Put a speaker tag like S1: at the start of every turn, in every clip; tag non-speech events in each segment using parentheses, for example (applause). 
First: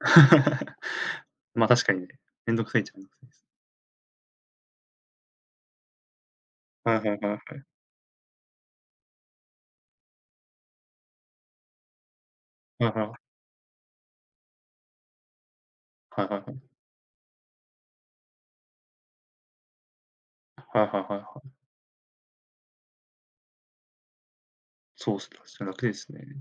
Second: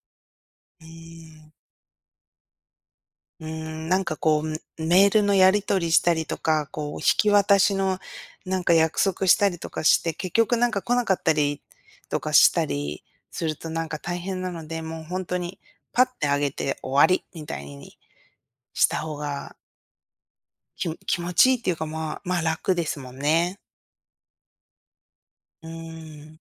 S1: (chuckles)
S2: うーん。
S1: ま、確かにね、面倒くさいっちゃ、めん
S2: うーん、なんか、こう、メールのやり取りしたりとか、こう、
S1: は
S2: 引
S1: いはい
S2: き
S1: はいは
S2: 渡
S1: い。
S2: しの、なんか、約束したりとかして、結局、なんか、来なかったりとかした
S1: うん、
S2: り
S1: は。
S2: すると、なんか、大変なので、もうほんとに、パッ
S1: は
S2: て
S1: いは
S2: 上
S1: い
S2: げ
S1: はい。
S2: て終わりみたいにしたほうが
S1: は
S2: き
S1: い
S2: も
S1: はいはい
S2: 気持ちい
S1: は。
S2: いっていうか、まあ、ま、楽ですもんね。
S1: そうすよ、そ
S2: う
S1: なていす
S2: ー
S1: ね。
S2: ん。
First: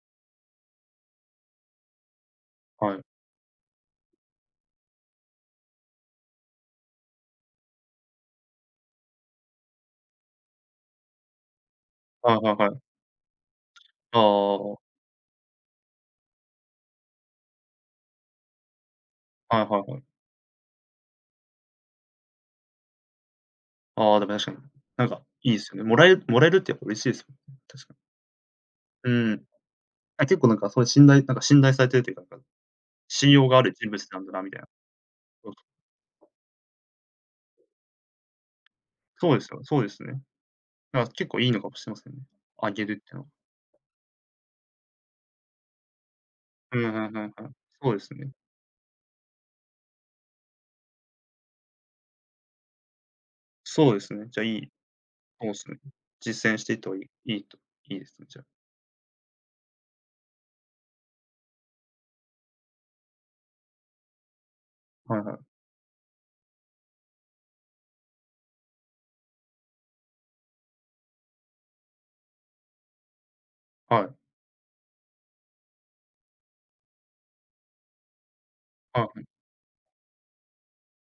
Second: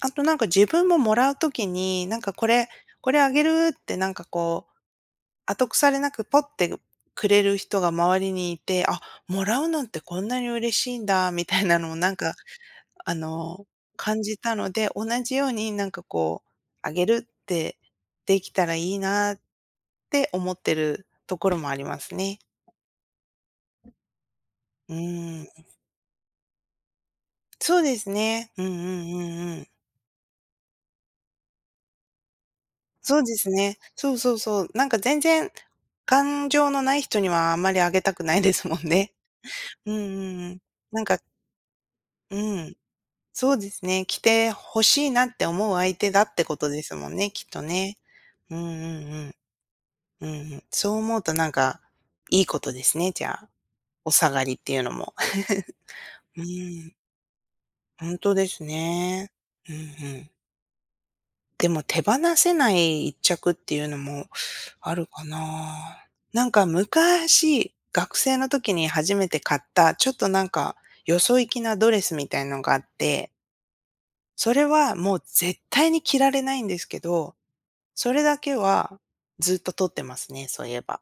S2: あと、なんか、自分ももらう時に、「なんか、これ
S1: はい。
S2: これあげる」って、なんか、こう、後腐れなくポッてくれる人が周りにいて、「あ、もらうのってこんなに嬉しいんだ」みたいなのをなん
S1: は
S2: か、
S1: いはいはい。
S2: あの、
S1: あ
S2: 感じたの
S1: あ。
S2: で、同じように、なんか、こう、「あげる」ってできたらいいなっ
S1: はいはいはい。
S2: て思ってるところもありますね。
S1: ああ、でも確かに。
S2: う
S1: なんか、
S2: ーん。
S1: いいすよね。もらえもらえるってやっぱ嬉しいです。
S2: そう
S1: 確かに。
S2: ですね。うんう
S1: う
S2: んう
S1: ーん。
S2: んうん。
S1: あ、結構、なんか、そういう信頼なんか、信頼されてるっていうか、かん
S2: そう
S1: 信
S2: です
S1: 用がある
S2: ね。
S1: 人物
S2: そう
S1: なん
S2: そ
S1: だ
S2: う
S1: なみた
S2: そ
S1: いな、
S2: う。なんか、全然
S1: (unintelligible)
S2: 感情のない人にはあまりあげたくないですもんね。
S1: そうですよ。そうで
S2: うんう
S1: すよね。
S2: んうん。な
S1: だ
S2: ん
S1: から
S2: か
S1: 結構いいのかもしれませんね。
S2: うー
S1: あ
S2: ん。
S1: げるっていうのは。
S2: そうですね。「着て欲しいな」って思う相手だってこと
S1: う
S2: で
S1: んう
S2: すもん
S1: んうんう
S2: ね、
S1: ん。
S2: きっと
S1: そう
S2: ね。
S1: ですね。
S2: うんうんうん。うんうん。そう思うと、なんか、いいことですね、じゃあ。
S1: そうで
S2: お
S1: すね、
S2: 下
S1: じゃ、
S2: がり
S1: い
S2: っ
S1: い
S2: ていうのも。
S1: そうですね。
S2: (chuckles) う
S1: 実践していっ
S2: ー
S1: た
S2: ん。
S1: 方がいいいいといいで
S2: ほ
S1: す
S2: ん
S1: ね、
S2: と
S1: じゃあ。
S2: ですね。ふんふん。でも手放せない1着っていうのもある
S1: はい
S2: か
S1: はい。
S2: な。なんか、昔、学生の時に初めて買った、ちょっと、なんか、よそいきなドレスみたいのがあって。
S1: はい。
S2: それは、もう絶対に着られないんですけど、それだけは、
S1: は。
S2: ずっと取ってますね、そういえば。